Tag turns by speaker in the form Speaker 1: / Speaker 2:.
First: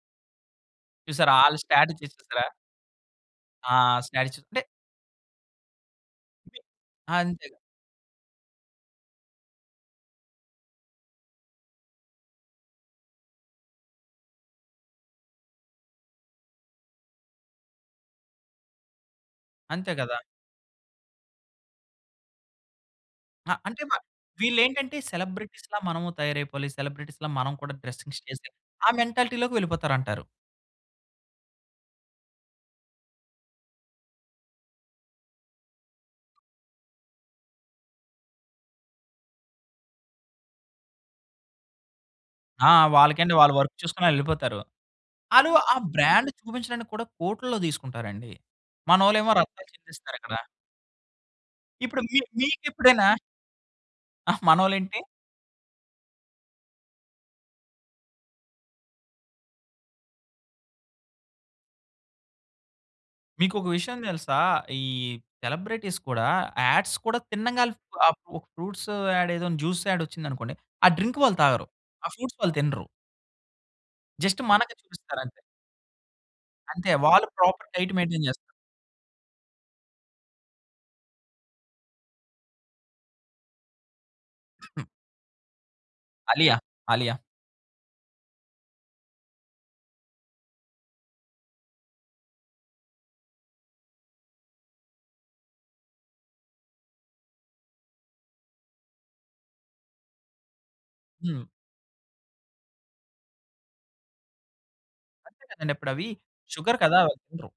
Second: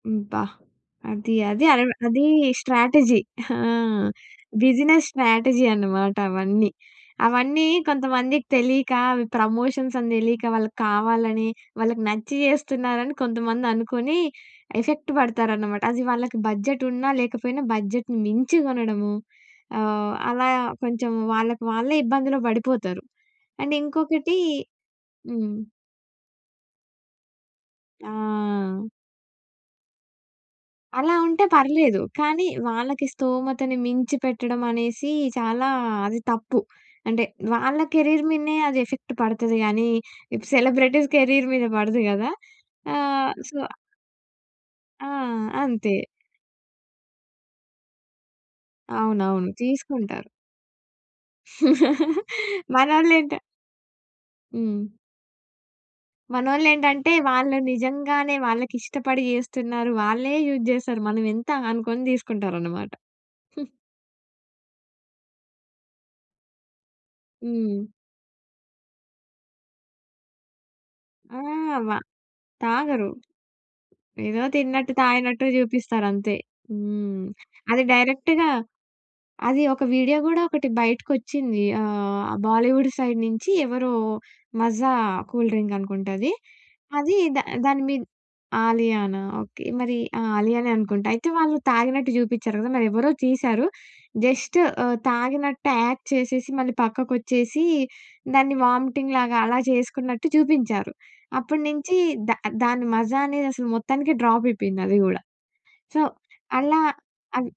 Speaker 1: అబ్బా!
Speaker 2: చూసారా?
Speaker 1: అది
Speaker 2: వాళ్ళ
Speaker 1: అది అరెవ
Speaker 2: స్ట్రాటజీస్
Speaker 1: అది
Speaker 2: చూసారా?
Speaker 1: స్ట్రాటజీ ఆ!
Speaker 2: ఆ! స్ట్రాటజీ అంటే
Speaker 1: బిజినెస్ స్ట్రాటజీ అనమాట అవన్నీ.
Speaker 2: అంతే.
Speaker 1: అవన్నీ కొంతమందికి తెలీక అవి ప్రమోషన్స్ అని తెలీక వాళ్ళకి కావాలని వాళ్ళకి నచ్చి చేస్తున్నారని కొంతమంది అనుకుని ఎఫెక్ట్ పడతారనమాట. అది వాళ్ళకి బడ్జెట్ ఉన్నా లేకపోయినా బడ్జెట్‌ని మించి కొనడము
Speaker 2: అంతే
Speaker 1: ఆహ్,
Speaker 2: కదా!
Speaker 1: అలా కొంచెం వాళ్ళకి వాళ్ళే ఇబ్బందులో పడిపోతారు.
Speaker 2: ఆ!
Speaker 1: అండ్
Speaker 2: అంటే మ
Speaker 1: ఇంకొకటి
Speaker 2: వీళ్ళు ఏంటంటే
Speaker 1: హ్మ్.
Speaker 2: సెలబ్రిటీస్‌లా మనము తయారైపోవాలి. సెలబ్రిటీస్‌లా మనం కూడా డ్రెసింగ్స్ చేసి ఆ
Speaker 1: ఆ!
Speaker 2: మెంటాలిటీ‌లోకి వెళ్ళిపోతారంటారు.
Speaker 1: అలా ఉంటే పర్లేదు. కానీ వాళ్ళకి స్తోమతని మించి పెట్టడం అనేసి చాలా అది తప్పు. అంటే వాళ్ళ కెరీర్ మీదనే అది ఎఫెక్ట్ పడతది కానీ ఇప్పుడు సెలబ్రిటీస్ కెరీర్ మీద పడదు కదా!
Speaker 2: ఆ! వాళ్ళకేంటి?
Speaker 1: ఆహ్,
Speaker 2: వాళ్ళు
Speaker 1: సో
Speaker 2: వర్క్ చేసుకొని వెళ్ళిపోతారు.
Speaker 1: ఆ!
Speaker 2: వాళ్ళు ఆ
Speaker 1: అంతే.
Speaker 2: బ్రాండ్ చూపించడానికి కూడా కోట్లల్లో తీసుకుంటారండి. మనోళ్ళు ఏమో
Speaker 1: అవునవును.
Speaker 2: రక్తాలు చెందిస్తారు
Speaker 1: తీసుకుంటారు.
Speaker 2: ఇక్కడ. ఇప్పుడు మీ మీకు ఎప్పుడైనా
Speaker 1: మనోళ్ళు ఏంట
Speaker 2: ఆహ్, మనోళ్ళు
Speaker 1: హ్మ్.
Speaker 2: ఏంటి?
Speaker 1: మనోళ్ళు ఏంటంటే వాళ్ళు నిజంగానే వాళ్ళకి ఇష్టపడి చేస్తున్నారు. వాళ్ళే యూజ్ చేస్తారు. మనం ఎంత? అనుకుని తీసుకుంటారు అన్నమాట.
Speaker 2: మీకు ఒక
Speaker 1: హ్మ్.
Speaker 2: విషయం తెలుసా? ఈ సెలబ్రిటీస్ కూడా యాడ్స్ కూడా తినంగాళ్ళే
Speaker 1: హ్మ్.
Speaker 2: ఆహ్ ఫ్రూ ఫ్రూట్స్ యాడ్ ఏదో జ్యూస్ యాడ్ వచ్చింది అనుకోండి. ఆ డ్రింక్ వాళ్ళు
Speaker 1: ఆ!
Speaker 2: తాగరు.
Speaker 1: వ
Speaker 2: ఆ ఫ్రూట్స్ వాళ్ళు తినరు.
Speaker 1: తాగరు.
Speaker 2: జస్ట్
Speaker 1: ఏదో
Speaker 2: మనకే
Speaker 1: తిన్నట్టు
Speaker 2: చూపిస్తారు అంతే.
Speaker 1: తాగినట్టు‌ చూపిస్తారు అంతే.
Speaker 2: అంతే.
Speaker 1: హ్మ్.
Speaker 2: వాళ్ళు ప్రాపర్
Speaker 1: అది
Speaker 2: డైట్ మెయింటైన్ చేస్తారు.
Speaker 1: డైరెక్ట్‌గా, అది ఒక వీడియో కూడా ఒకటి బయటికి వచ్చింది. ఆహ్, బాలీవుడ్ సైడ్ నుంచి ఎవరో మాజా కూల్ డ్రింక్ అనుకుంట అది.
Speaker 2: 'అలియా',
Speaker 1: అది
Speaker 2: 'ఆలియా'.
Speaker 1: ద దాని మీద 'ఆలియానా'? ఓకే. మరి ఆ! 'ఆలియానే' అనుకుంటా. అయితే వాళ్ళు తాగినట్టు చూపించారు కదా! మరి ఎవరో తీశారు. జస్ట్ ఆహ్, తాగినట్టు యాక్ట్ చేసేసి మళ్ళీ పక్కకు వచ్చేసి దాన్ని వామిటింగ్ లాగా అలా చేసుకున్నట్టు చూపించారు.
Speaker 2: హ్మ్.
Speaker 1: అప్పటి నుంచి దా దాన్ని మాజా అనేది అసలు మొత్తానికి డ్రాప్ అయిపోయింది అది కూడా.
Speaker 2: అంతే కదండి. ఇప్పుడు
Speaker 1: సో,
Speaker 2: అవి షుగర్
Speaker 1: అలా
Speaker 2: కదా! వాళ్లు
Speaker 1: అది
Speaker 2: తినరు.